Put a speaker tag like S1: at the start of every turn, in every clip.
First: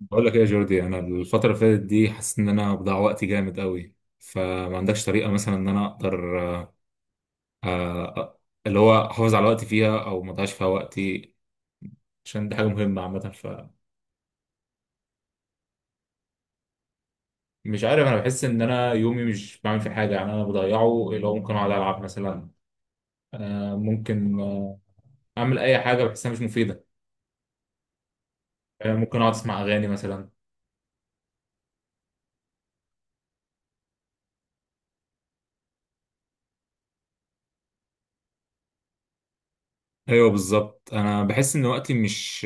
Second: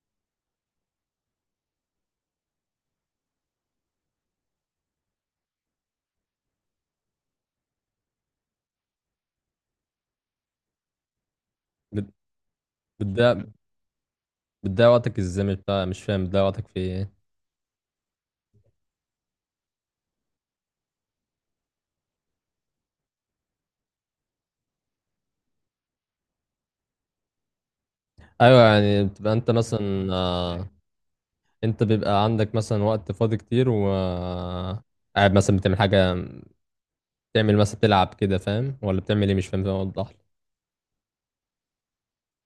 S1: بقول لك ايه يا جوردي، انا الفتره اللي فاتت دي حاسس ان انا بضيع وقتي جامد قوي. فما عندكش طريقه مثلا ان انا اقدر آه، اللي هو احافظ على وقتي فيها او ما اضيعش فيها وقتي؟
S2: بت-
S1: عشان دي حاجه مهمه عامه.
S2: بتضيع
S1: فمش
S2: بتضيع وقتك ازاي؟ مش بتاع، مش فاهم، بتضيع وقتك في ايه؟
S1: عارف، انا بحس ان انا يومي مش بعمل فيه حاجه، يعني انا بضيعه. اللي هو ممكن اقعد العب مثلا، آه، ممكن آه، اعمل اي حاجه بحسها مش مفيده.
S2: ايوه يعني
S1: ممكن
S2: بتبقى
S1: اقعد
S2: انت
S1: اسمع اغاني
S2: مثلا
S1: مثلا.
S2: انت بيبقى عندك مثلا وقت فاضي كتير و قاعد مثلا بتعمل حاجه، بتعمل مثلا بتلعب كده فاهم ولا بتعمل ايه؟ مش فاهم، فاهم؟ وضح لي.
S1: ايوه بالظبط، انا بحس ان وقتي مش،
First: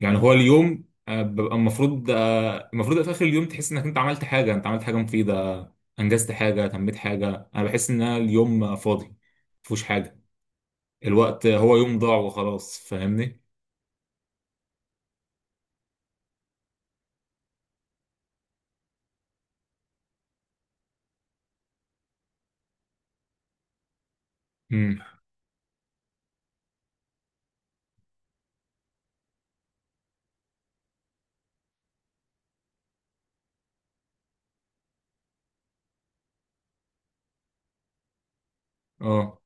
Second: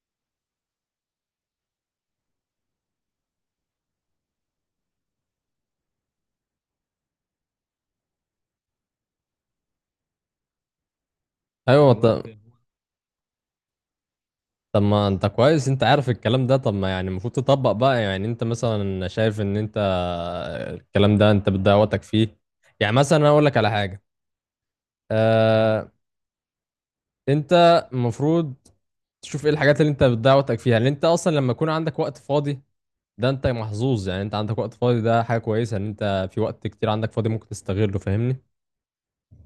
S1: يعني هو اليوم ببقى المفروض، المفروض في اخر اليوم تحس انك انت عملت حاجه، انت عملت حاجه مفيده، انجزت حاجه، تميت حاجه. انا بحس ان أنا اليوم فاضي، مفيهوش حاجه. الوقت هو
S2: ايوه،
S1: يوم
S2: طب
S1: ضاع
S2: ممكن،
S1: وخلاص، فاهمني؟
S2: طب ما انت كويس، انت عارف الكلام ده، طب ما يعني المفروض تطبق بقى، يعني انت مثلا شايف ان انت الكلام ده انت بتضيع وقتك فيه. يعني مثلا انا اقول لك على حاجه.
S1: امم.
S2: آه انت المفروض تشوف ايه الحاجات اللي انت بتضيع وقتك فيها، لان انت اصلا لما يكون عندك وقت فاضي، ده انت محظوظ، يعني انت عندك وقت فاضي، ده حاجة كويسة ان انت في وقت كتير عندك فاضي ممكن تستغله، فاهمني؟
S1: اه،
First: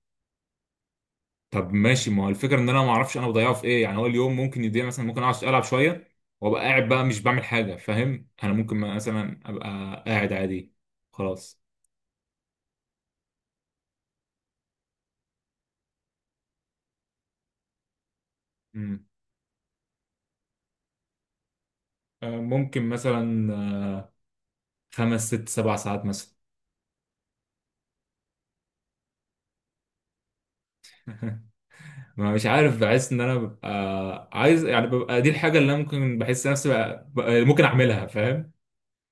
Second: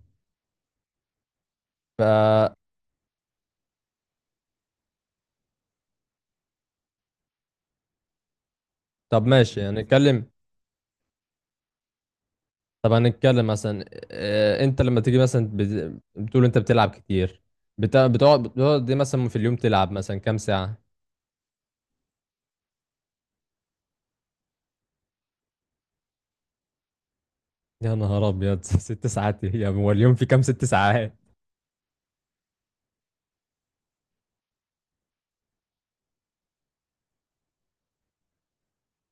S1: طب
S2: ف
S1: ماشي. ما هو الفكره ان انا ما اعرفش انا بضيعه في ايه. يعني هو اليوم ممكن يضيع، مثلا ممكن اقعد العب شويه وابقى قاعد بقى مش بعمل حاجه، فاهم؟ انا ممكن
S2: طب
S1: مثلا
S2: ماشي
S1: ابقى
S2: يعني نتكلم.
S1: قاعد عادي، خلاص.
S2: طب هنتكلم مثلا. اه، انت لما تيجي مثلا بتقول انت بتلعب كتير، بتقعد دي
S1: امم،
S2: مثلا، في اليوم تلعب مثلا كام ساعة؟
S1: ممكن مثلا خمس ست سبع ساعات مثلا.
S2: يا نهار ابيض! 6 ساعات ايه يا عم؟ هو اليوم في كام؟ 6 ساعات!
S1: ما مش عارف، بحس ان انا ببقى عايز، يعني ببقى دي الحاجه اللي انا ممكن بحس نفسي ممكن اعملها، فاهم؟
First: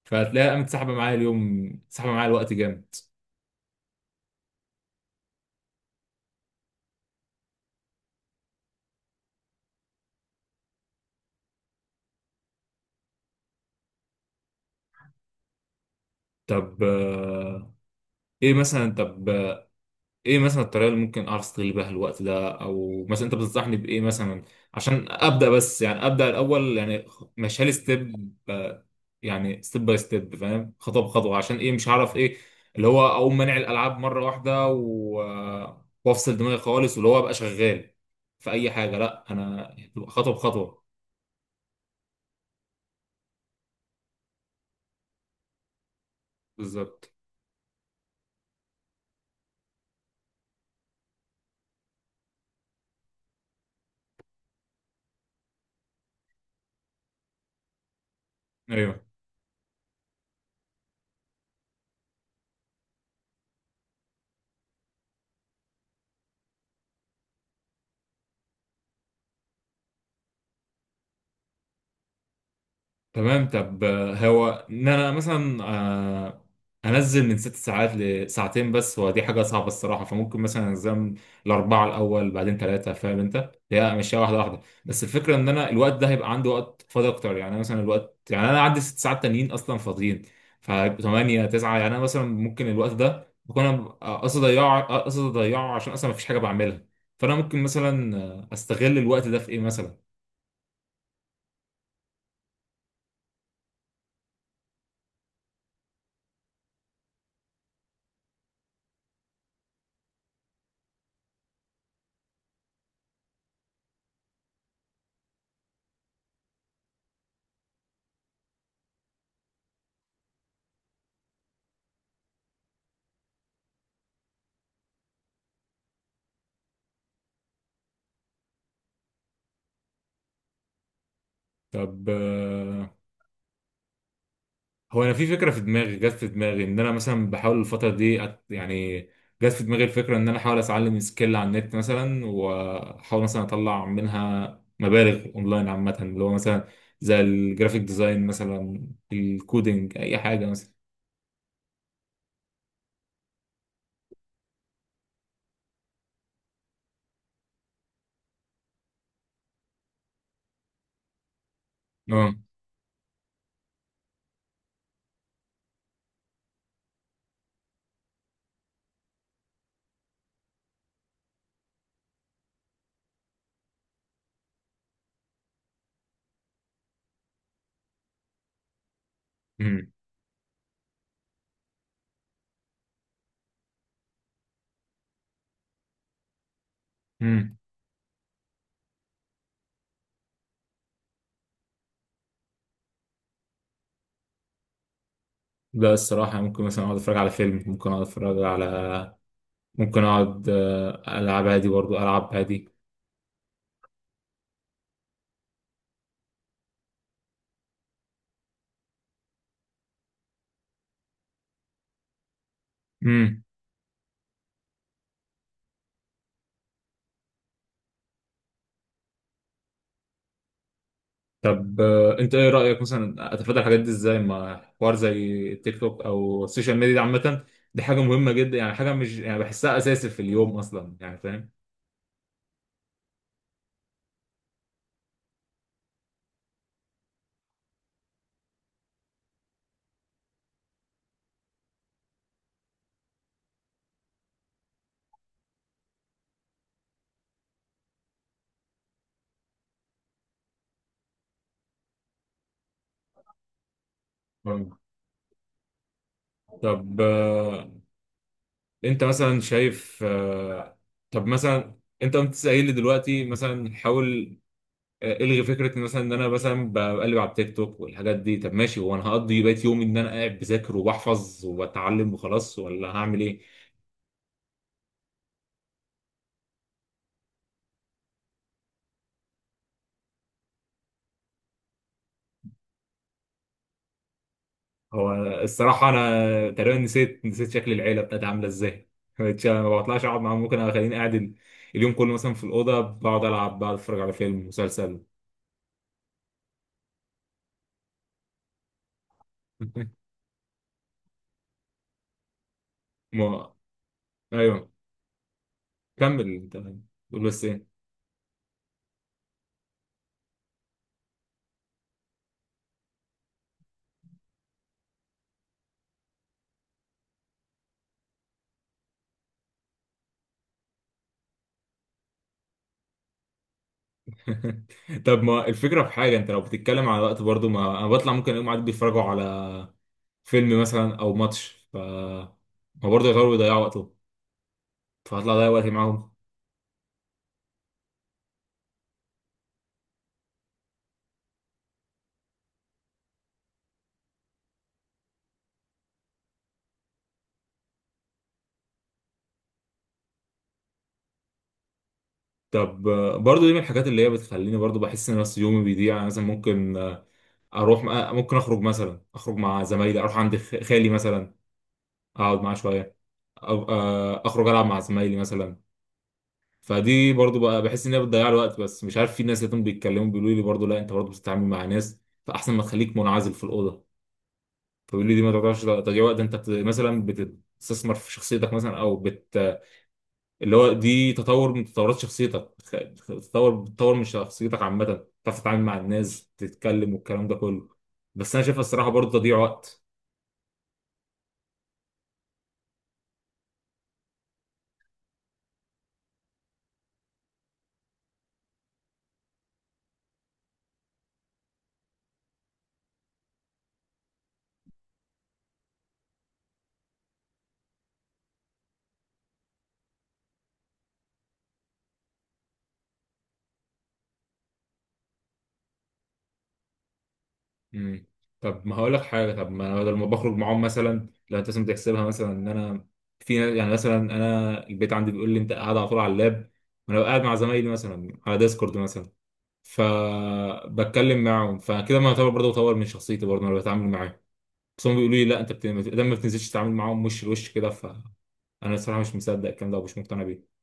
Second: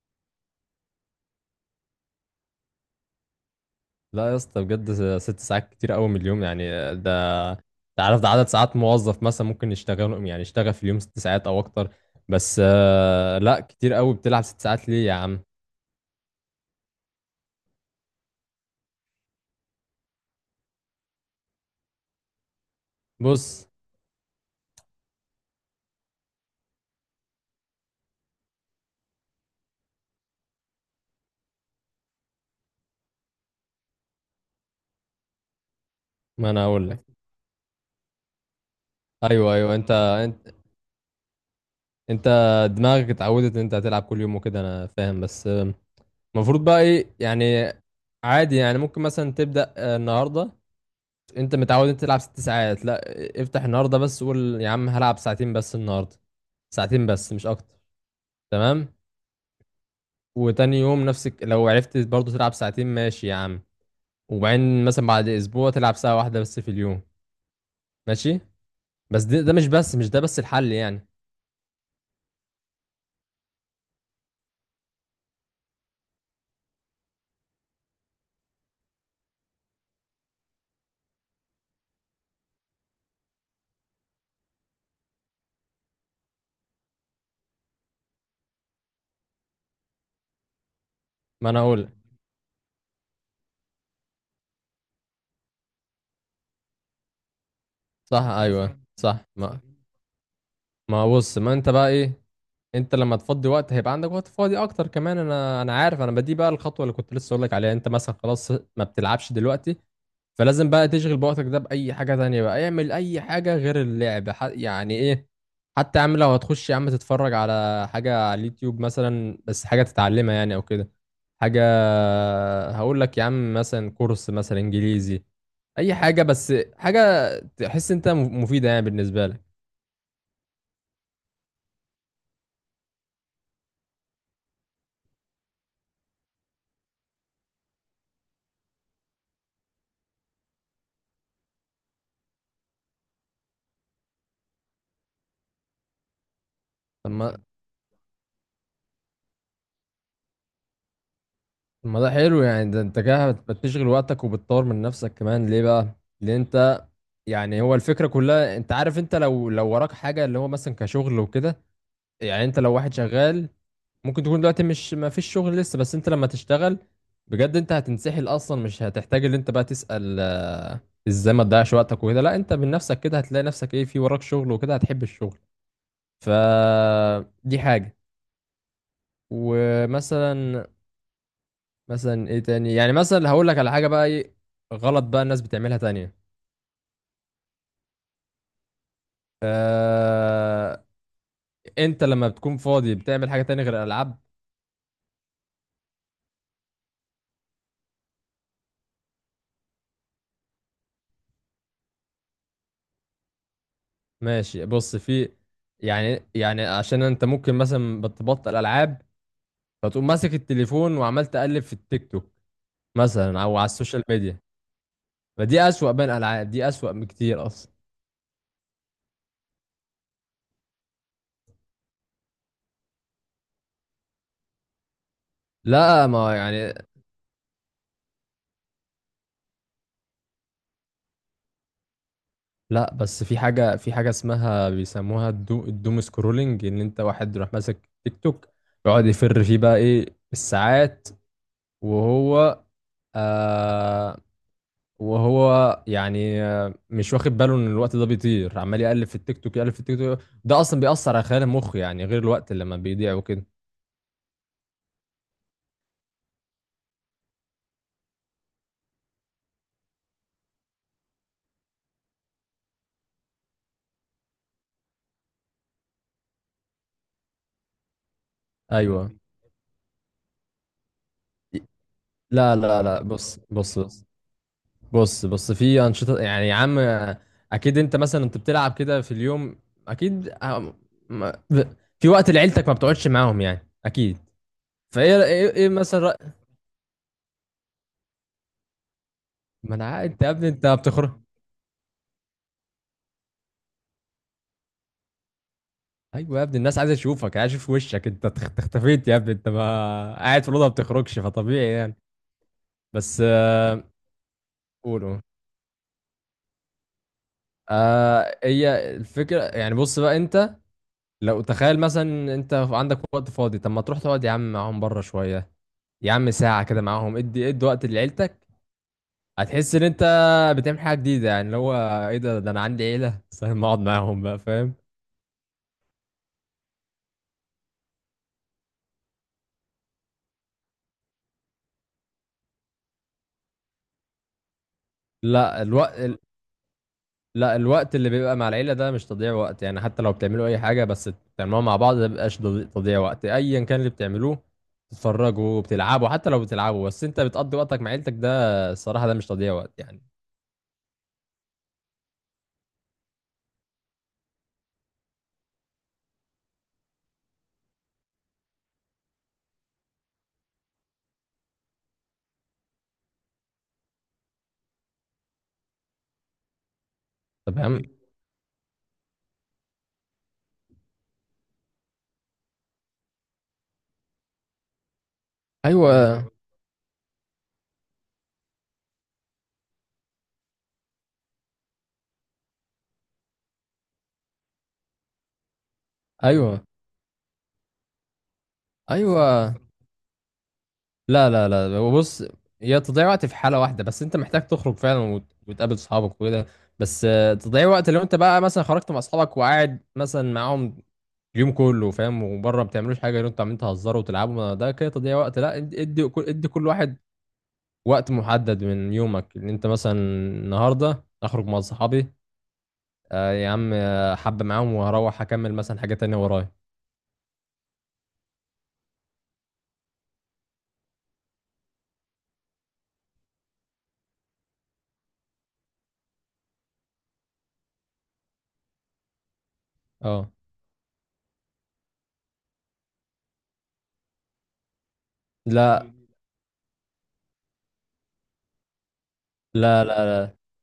S1: فهتلاقيها قامت سحبه معايا اليوم، سحبه معايا الوقت جامد.
S2: لا يا اسطى، بجد 6 ساعات كتير قوي من اليوم، يعني ده تعرف ده عدد ساعات موظف مثلا ممكن يشتغل، يعني يشتغل في اليوم 6 ساعات او اكتر. بس لا، كتير قوي، بتلعب 6 ساعات ليه يا عم؟
S1: طب ايه مثلا؟ طب ايه مثلا الطريقه اللي ممكن اعرف استغل بيها الوقت ده، او مثلا انت
S2: بص،
S1: بتنصحني بايه مثلا؟ عشان ابدا بس، يعني ابدا الاول، يعني ماشي لي ستيب. يعني ستيب باي ستيب، فاهم؟ خطوه بخطوه. عشان ايه؟ مش هعرف ايه اللي هو اقوم مانع الالعاب مره واحده و... وافصل
S2: ما
S1: دماغي
S2: انا اقول
S1: خالص،
S2: لك.
S1: واللي هو ابقى شغال في اي حاجه. لا،
S2: ايوه، ايوه،
S1: انا هتبقى خطوه
S2: انت,
S1: بخطوه.
S2: انت دماغك اتعودت ان انت هتلعب كل يوم وكده، انا فاهم، بس المفروض بقى
S1: بالظبط.
S2: ايه يعني؟ عادي يعني، ممكن مثلا تبدأ النهارده، انت متعود انت تلعب 6 ساعات، لا افتح النهارده بس قول يا عم هلعب ساعتين بس النهارده، ساعتين بس مش اكتر. تمام.
S1: ايوه.
S2: وتاني يوم نفسك لو عرفت برضه تلعب ساعتين، ماشي يا عم. وبعدين مثلا بعد اسبوع تلعب ساعة واحدة بس في اليوم. ماشي. بس ده مش بس، مش ده بس الحل يعني.
S1: تمام. طب هو ان انا مثلا انزل من ست ساعات لساعتين، بس هو دي حاجه صعبه الصراحه. فممكن مثلا انزل الاربعه الاول، بعدين ثلاثه، فاهم؟ انت هي مشيها واحده واحده. بس الفكره ان انا الوقت ده هيبقى عندي وقت فاضي اكتر، يعني أنا مثلا الوقت، يعني انا عندي ست ساعات تانيين اصلا فاضيين، فهيبقوا 8
S2: ما انا
S1: 9. يعني
S2: اقول.
S1: انا مثلا ممكن الوقت ده بكون انا قصدي اضيعه، قصدي اضيعه عشان اصلا مفيش حاجه بعملها. فانا ممكن مثلا
S2: صح، ايوه
S1: استغل
S2: صح،
S1: الوقت ده في ايه
S2: ما
S1: مثلا؟
S2: ما بص ما انت بقى ايه، انت لما تفضي وقت هيبقى عندك وقت فاضي اكتر كمان، انا عارف، انا بدي بقى الخطوة اللي كنت لسه اقول لك عليها، انت مثلا خلاص ما بتلعبش دلوقتي، فلازم بقى تشغل بوقتك ده بأي حاجة تانية، بقى اعمل أي حاجة غير اللعب، يعني إيه، حتى يا عم لو هتخش يا عم تتفرج على حاجة على اليوتيوب مثلا، بس حاجة تتعلمها يعني أو كده حاجة. هقول لك يا عم مثلا كورس مثلا إنجليزي، أي حاجة بس حاجة تحس أنت مفيدة يعني بالنسبة لك.
S1: طب هو انا في فكره في دماغي، جت في دماغي ان انا مثلا بحاول الفتره دي أت... يعني جت في دماغي الفكره ان انا احاول اتعلم سكيل على النت مثلا، واحاول مثلا اطلع منها مبالغ اونلاين عامه. اللي هو مثلا
S2: طب
S1: زي
S2: ما
S1: الجرافيك ديزاين مثلا، الكودينج، اي حاجه مثلا.
S2: طب ما ده حلو يعني، ده أنت كده بتشغل وقتك وبتطور من نفسك كمان، ليه بقى؟ لأن أنت يعني هو الفكرة كلها، أنت عارف، أنت لو وراك حاجة اللي هو مثلا كشغل وكده،
S1: اه.
S2: يعني انت لو واحد شغال ممكن تكون دلوقتي مش، ما فيش شغل لسه، بس انت لما تشتغل بجد، انت هتنسحل اصلا، مش هتحتاج ان انت بقى تسأل ازاي ما تضيعش وقتك وكده، لا انت من نفسك كده هتلاقي نفسك ايه في وراك شغل وكده هتحب الشغل. ف دي حاجة.
S1: امم.
S2: ومثلا مثلا ايه تاني، يعني مثلا هقول لك على حاجة بقى ايه غلط بقى الناس بتعملها تانية.
S1: امم.
S2: آه... انت لما بتكون فاضي بتعمل حاجة تانية غير الالعاب؟
S1: لا الصراحه، ممكن مثلا اقعد اتفرج على فيلم، ممكن اقعد اتفرج على، ممكن اقعد العب عادي، برضو العب
S2: ماشي، بص في، يعني عشان انت ممكن مثلا بتبطل العاب، فتقوم ماسك التليفون وعمال تقلب في التيك توك مثلا،
S1: عادي.
S2: او على السوشيال ميديا، فدي اسوأ بين الالعاب، دي اسوأ بكتير اصلا.
S1: طب انت ايه رأيك مثلا اتفادى الحاجات دي ازاي؟ ما حوار زي التيك توك
S2: لا ما
S1: او السوشيال
S2: يعني،
S1: ميديا دي عامة، دي حاجة مهمة جدا. يعني حاجة مش، يعني بحسها اساسي في اليوم اصلا، يعني فاهم؟
S2: لا بس في حاجة، في حاجة اسمها بيسموها الدوم سكرولينج، ان انت واحد يروح ماسك تيك توك يقعد يفر فيه بقى ايه، الساعات، وهو آه وهو يعني مش واخد باله ان الوقت ده بيطير، عمال يقلب في التيك توك، يقلب في التيك توك، ده اصلا بيأثر على خلايا المخ، يعني غير الوقت اللي لما بيضيع وكده.
S1: مم. طب انت مثلا شايف، طب مثلا انت قمت لي دلوقتي مثلا حاول الغي فكره إن مثلا ان انا مثلا بقلب على التيك توك والحاجات دي. طب ماشي، هو انا
S2: ايوه،
S1: هقضي بقيت يومي ان انا قاعد بذاكر وبحفظ وبتعلم
S2: لا،
S1: وخلاص،
S2: لا،
S1: ولا
S2: لا،
S1: هعمل ايه؟
S2: بص، بص، بص، بص في انشطه يعني يا عم اكيد انت مثلا انت بتلعب كده في اليوم، اكيد ما- في وقت لعيلتك ما بتقعدش معاهم يعني اكيد.
S1: هو
S2: فايه إيه
S1: الصراحة،
S2: مثلا
S1: أنا تقريبا نسيت شكل العيلة بتاعتي عاملة إزاي.
S2: ما
S1: ما
S2: انا
S1: بطلعش أقعد
S2: انت يا
S1: معاهم،
S2: ابني
S1: ممكن
S2: انت
S1: أخليني قاعد
S2: بتخرج.
S1: اليوم كله مثلا في الأوضة، بقعد ألعب، بقعد أتفرج على فيلم، مسلسل.
S2: ايوه يا ابني، الناس عايزه تشوفك، عايزه تشوف وشك، انت اختفيت يا ابني، انت ما قاعد في الاوضه، ما بتخرجش، فطبيعي يعني. بس
S1: ما أيوه.
S2: قولوا.
S1: كمل أنت، قول بس إيه.
S2: هي الفكره يعني، بص بقى انت لو تخيل مثلا انت عندك وقت فاضي، طب ما تروح تقعد يا عم معاهم بره شويه، يا عم ساعه كده معاهم، ادي ادي وقت لعيلتك، هتحس ان انت بتعمل حاجه جديده، يعني اللي هو ايه، ده انا عندي عيله! بس ما اقعد معاهم بقى، فاهم؟
S1: طب ما الفكرة في حاجة، أنت لو بتتكلم على وقت، برضو ما أنا بطلع، ممكن أقوم قاعد بيتفرجوا على فيلم مثلا أو ماتش، ف ما برضه يغيروا يضيعوا وقتهم، فهطلع أضيع
S2: لا
S1: وقتي معاهم.
S2: الوقت، لا الوقت اللي بيبقى مع العيلة ده مش تضييع وقت، يعني حتى لو بتعملوا أي حاجة بس بتعملوها مع بعض، ده مبيبقاش تضييع وقت، أيا كان اللي بتعملوه، بتتفرجوا بتلعبوا، حتى لو بتلعبوا بس أنت بتقضي وقتك مع عيلتك، ده الصراحة ده مش تضييع وقت يعني.
S1: طب برضو دي من الحاجات اللي هي بتخليني برضو بحس ان نفسي يومي بيضيع. يعني مثلا ممكن آه، اروح آه، ممكن اخرج مثلا، اخرج مع زمايلي، اروح عند خالي مثلا اقعد معاه شويه، أو اخرج العب مع زمايلي مثلا. فدي برضو
S2: طب،
S1: بقى
S2: فاهم،
S1: بحس ان هي بتضيع الوقت. بس مش عارف، في ناس لقيتهم بيتكلموا بيقولوا لي برضو لا انت برضو بتتعامل مع ناس، فاحسن ما تخليك منعزل في الاوضه. فبيقولوا لي دي ما تعتبرش تضييع وقت،
S2: أيوه،
S1: انت مثلا بتستثمر في شخصيتك مثلا، او بت... اللي هو دي تطور من تطورات شخصيتك بتطور من شخصيتك عامة، تعرف تتعامل مع الناس،
S2: أيوه،
S1: تتكلم والكلام ده كله. بس أنا شايفها الصراحة برضه تضييع
S2: أيوه،
S1: وقت.
S2: لا، لا، لا، بص. هي تضييع وقت في حالة واحدة بس، أنت محتاج تخرج فعلا وتقابل صحابك وكده. بس تضييع وقت لو أنت بقى مثلا خرجت مع أصحابك وقاعد مثلا معاهم اليوم كله فاهم، وبره ما بتعملوش حاجه غير انتوا عمالين تهزروا وتلعبوا، ما ده كده تضييع وقت، لا ادي ادي كل، ادي كل واحد وقت محدد من يومك، ان انت مثلا النهارده اخرج مع صحابي يا عم حبه معاهم وهروح اكمل مثلا حاجه تانية ورايا.
S1: مم. طب ما هقول لك حاجة، طب ما أنا بدل ما بخرج معاهم، مثلا لو أنت مثلا بتحسبها مثلا إن أنا في يعني مثلا أنا البيت عندي بيقول لي أنت قاعد على طول على اللاب، وأنا قاعد مع زمايلي مثلا على ديسكورد مثلا،
S2: اه،
S1: فبتكلم معاهم. فكده ما يعتبر برضه بطور من شخصيتي؟ برضه أنا بتعامل معاهم. بس هم بيقولوا لي لا انت بت...
S2: لا
S1: لما ما بتنزلش تتعامل معاهم وش لوش كده، فانا الصراحه مش مصدق الكلام ده
S2: لا
S1: ومش مقتنع
S2: لا
S1: بيه.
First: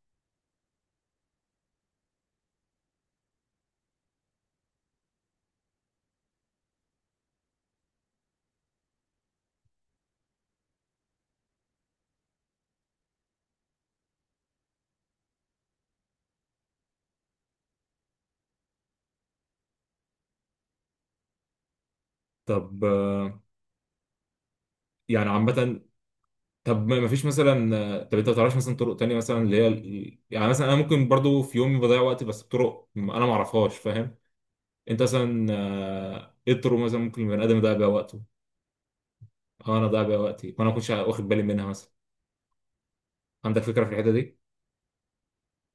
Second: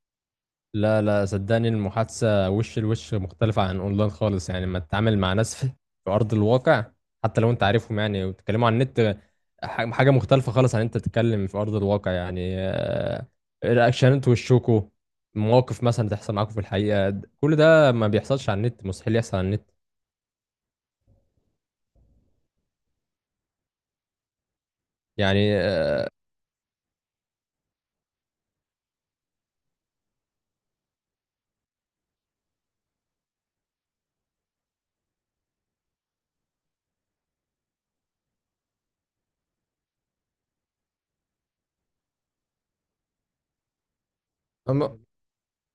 S2: لا لا، صدقني المحادثة وش لوش مختلفة عن اونلاين خالص، يعني لما تتعامل مع ناس في في ارض الواقع، حتى لو انت عارفهم يعني وتتكلموا عن النت، حاجة مختلفة خالص عن انت تتكلم في ارض الواقع، يعني رياكشنات وشكوا، مواقف مثلا تحصل معاكم في الحقيقة، كل ده ما بيحصلش على النت، مستحيل يحصل على النت،
S1: طب يعني
S2: يعني
S1: عامه، طب ما فيش مثلا، طب انت ما تعرفش مثلا طرق تانية مثلا اللي هي يعني مثلا انا ممكن برضو في يومي بضيع وقت بس بطرق انا ما اعرفهاش، فاهم؟ انت مثلا ايه الطرق مثلا ممكن البني ادم يضيع بيها وقته؟ اه انا ضيع بيها وقتي وانا ما كنتش واخد بالي منها مثلا. عندك فكره في الحته دي؟
S2: أما-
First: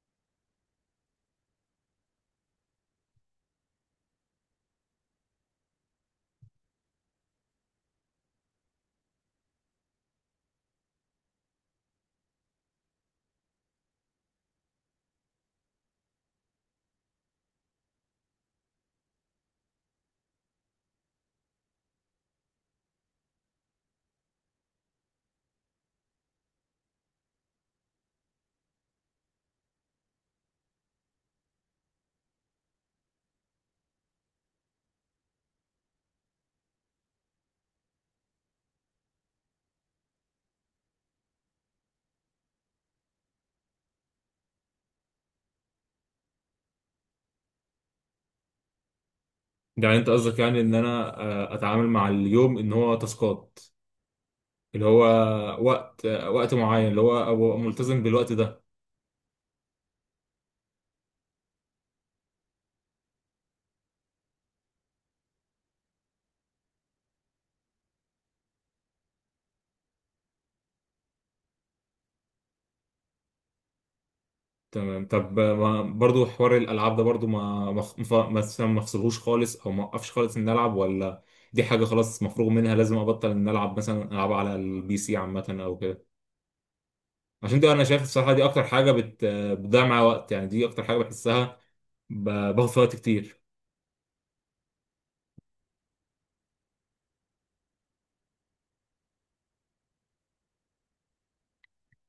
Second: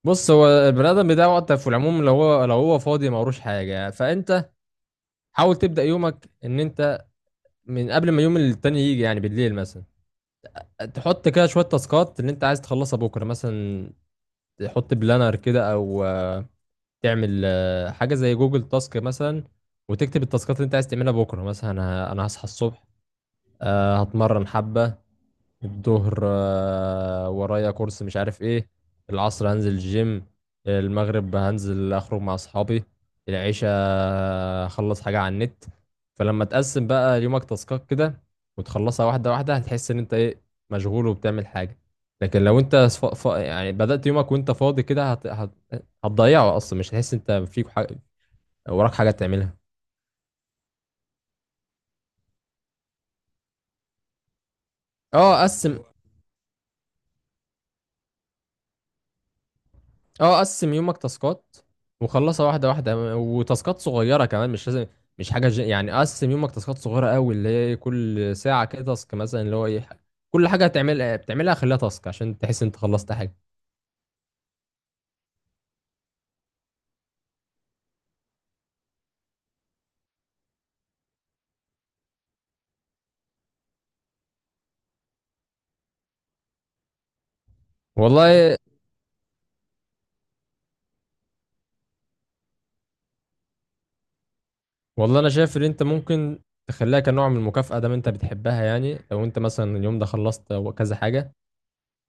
S2: بص هو البني ادم بيضيع وقته في العموم، لو هو فاضي ما وروش حاجة، فانت حاول تبدأ يومك ان انت من قبل ما يوم التاني يجي، يعني بالليل مثلا تحط كده شوية تاسكات اللي انت عايز تخلصها بكرة مثلا، تحط بلانر كده او تعمل حاجة زي جوجل تاسك مثلا، وتكتب التاسكات اللي انت عايز تعملها بكرة، مثلا انا هصحى الصبح، هتمرن حبة، الظهر ورايا كورس مش عارف ايه، العصر هنزل الجيم، المغرب هنزل اخرج مع اصحابي، العشاء اخلص حاجة على النت. فلما تقسم بقى يومك تاسكات كده، وتخلصها واحدة واحدة، هتحس ان انت ايه، مشغول وبتعمل حاجة. لكن لو انت يعني بدأت يومك وانت فاضي كده هتضيعه اصلا، مش هتحس انت فيك حاجة وراك حاجة تعملها.
S1: يعني انت قصدك يعني ان انا اتعامل مع اليوم ان هو تاسكات، اللي هو
S2: اه، قسم،
S1: وقت معين، اللي هو أبقى ملتزم بالوقت ده؟
S2: اه قسم يومك تاسكات، وخلصها واحده واحده، وتاسكات صغيره كمان مش لازم، مش حاجه يعني قسم يومك تاسكات صغيره قوي، اللي هي كل ساعه كده تاسك مثلا، اللي هو ايه كل حاجه هتعمل بتعملها خليها تاسك، عشان تحس انت خلصت حاجه.
S1: تمام. طب ما برضو حوار الألعاب ده برضو، ما مثلا ما أفصلهوش خالص؟ أو ما أوقفش خالص إن ألعب، ولا دي حاجة خلاص مفروغ منها لازم أبطل إن ألعب؟ مثلا ألعب على البي سي عامة أو كده. عشان دي أنا شايف الصراحة دي
S2: والله،
S1: أكتر حاجة بتضيع معايا وقت. يعني دي أكتر حاجة بحسها باخد فيها وقت كتير.
S2: والله انا شايف ان انت ممكن تخليها كنوع من المكافاه، دام انت بتحبها، يعني لو انت مثلا اليوم ده خلصت كذا حاجه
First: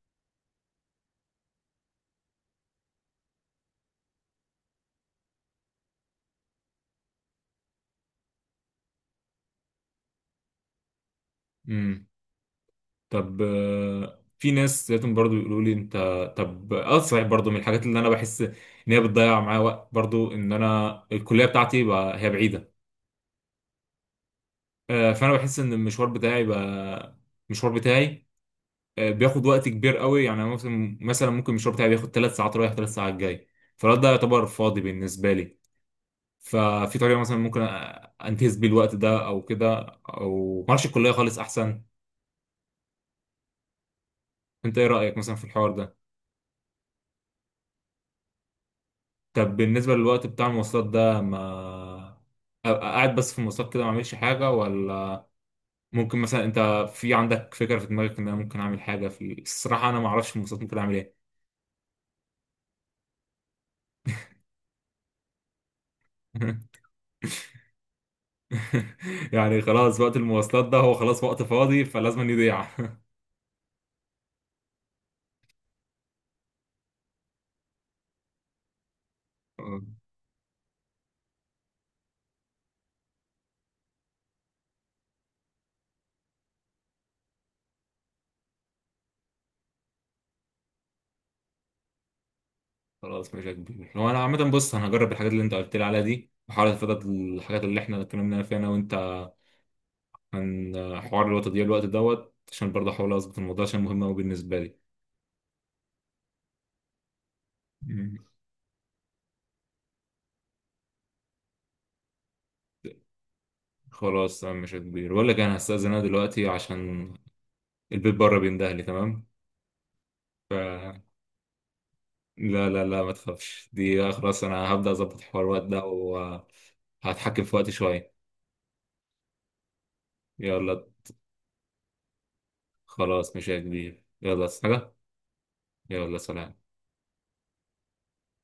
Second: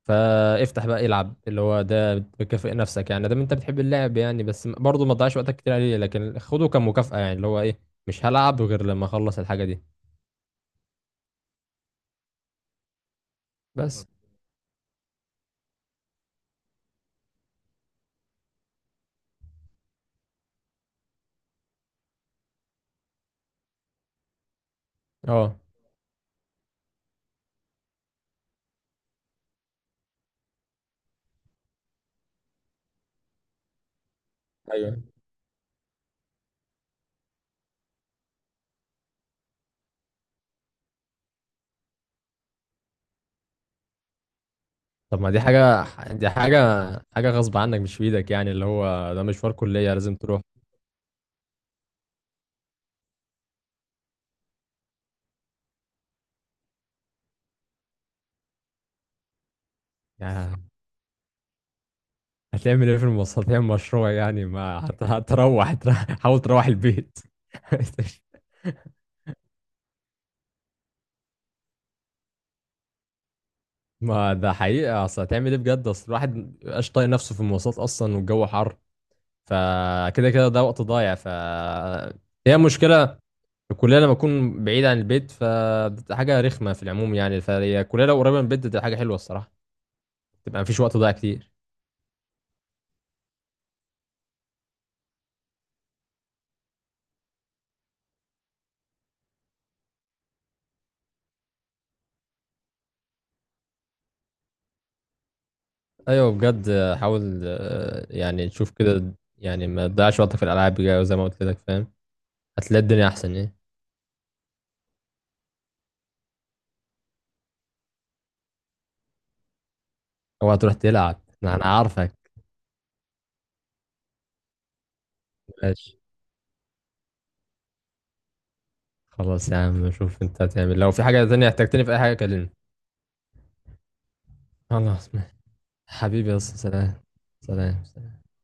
S2: فافتح بقى العب، اللي هو ده بتكافئ نفسك يعني، ده انت بتحب اللعب يعني، بس برضه ما تضيعش وقتك كتير عليه، لكن خده كمكافأة، يعني اللي هو ايه، مش هلعب غير لما اخلص الحاجة دي.
S1: امم. طب
S2: بس،
S1: في ناس لقيتهم برضو يقولوا لي انت... طب اه صحيح، برضو من الحاجات اللي انا بحس ان هي بتضيع معايا وقت، برضو ان انا الكليه بتاعتي بقى هي بعيده. فانا
S2: اه،
S1: بحس ان المشوار بتاعي بقى، المشوار بتاعي بياخد وقت كبير قوي. يعني أنا مثلا، مثلا ممكن المشوار بتاعي بياخد ثلاث ساعات رايح ثلاث ساعات جاي، فالوقت ده يعتبر فاضي
S2: ايوه،
S1: بالنسبه لي. ففي طريقه مثلا ممكن انتهز بيه الوقت ده او كده؟ او ما اعرفش، الكليه خالص احسن؟ انت ايه رايك
S2: طب ما
S1: مثلا
S2: دي
S1: في الحوار
S2: حاجة
S1: ده؟
S2: دي حاجة حاجة غصب عنك، مش في ايدك، يعني اللي هو ده مشوار
S1: طب
S2: كلية
S1: بالنسبة
S2: لازم
S1: للوقت
S2: تروح.
S1: بتاع المواصلات ده، ما أبقى قاعد بس في المواصلات كده ما اعملش حاجة؟ ولا ممكن مثلا انت في عندك فكرة في دماغك ان انا ممكن اعمل حاجة؟ في الصراحة انا ما اعرفش في المواصلات
S2: يعني
S1: ممكن اعمل ايه.
S2: هتعمل ايه في المواصلات؟ هتعمل مشروع يعني؟ ما هتروح حاول تروح البيت.
S1: يعني خلاص وقت المواصلات ده، هو خلاص وقت فاضي فلازم يضيع.
S2: ما ده حقيقة، اصل هتعمل ايه بجد، اصل الواحد مبقاش طايق نفسه في المواصلات اصلا، والجو حر، فكده كده ده وقت ضايع، هي مشكلة الكلية لما أكون بعيد عن البيت فبتبقى حاجة رخمة في العموم يعني، فهي الكلية لو قريبة من البيت بتبقى حاجة حلوة الصراحة، تبقى مفيش وقت ضايع كتير.
S1: خلاص ماشي يا كبير. هو انا عامة، بص انا هجرب الحاجات اللي انت قلت لي عليها دي، وحاول اتفادى الحاجات اللي احنا اتكلمنا فيها انا وانت عن حوار الوقت دي، الوقت دوت، عشان برضه احاول اظبط الموضوع عشان مهم قوي بالنسبة
S2: أيوة بجد، حاول
S1: لي.
S2: يعني تشوف كده، يعني ما تضيعش وقتك في الألعاب بجد زي ما قلت لك، فاهم؟ هتلاقي الدنيا أحسن إيه،
S1: خلاص تمام مش كبير، بقول لك انا هستأذن انا دلوقتي عشان البيت بره بيندهلي. تمام،
S2: أو
S1: ف
S2: هتروح تلعب، أنا عارفك.
S1: لا لا لا ما تخافش، دي خلاص انا هبدأ اظبط حوار الوقت ده
S2: ماشي،
S1: وهتحكم في وقتي شوية.
S2: خلاص يا عم، شوف أنت هتعمل،
S1: يلا
S2: لو في حاجة تانية احتجتني في أي حاجة كلمني.
S1: خلاص مش كبير، يلا عايز حاجة؟
S2: خلاص ماشي.
S1: يلا
S2: حبيبي يا أسطى،
S1: سلام.
S2: سلام. سلام.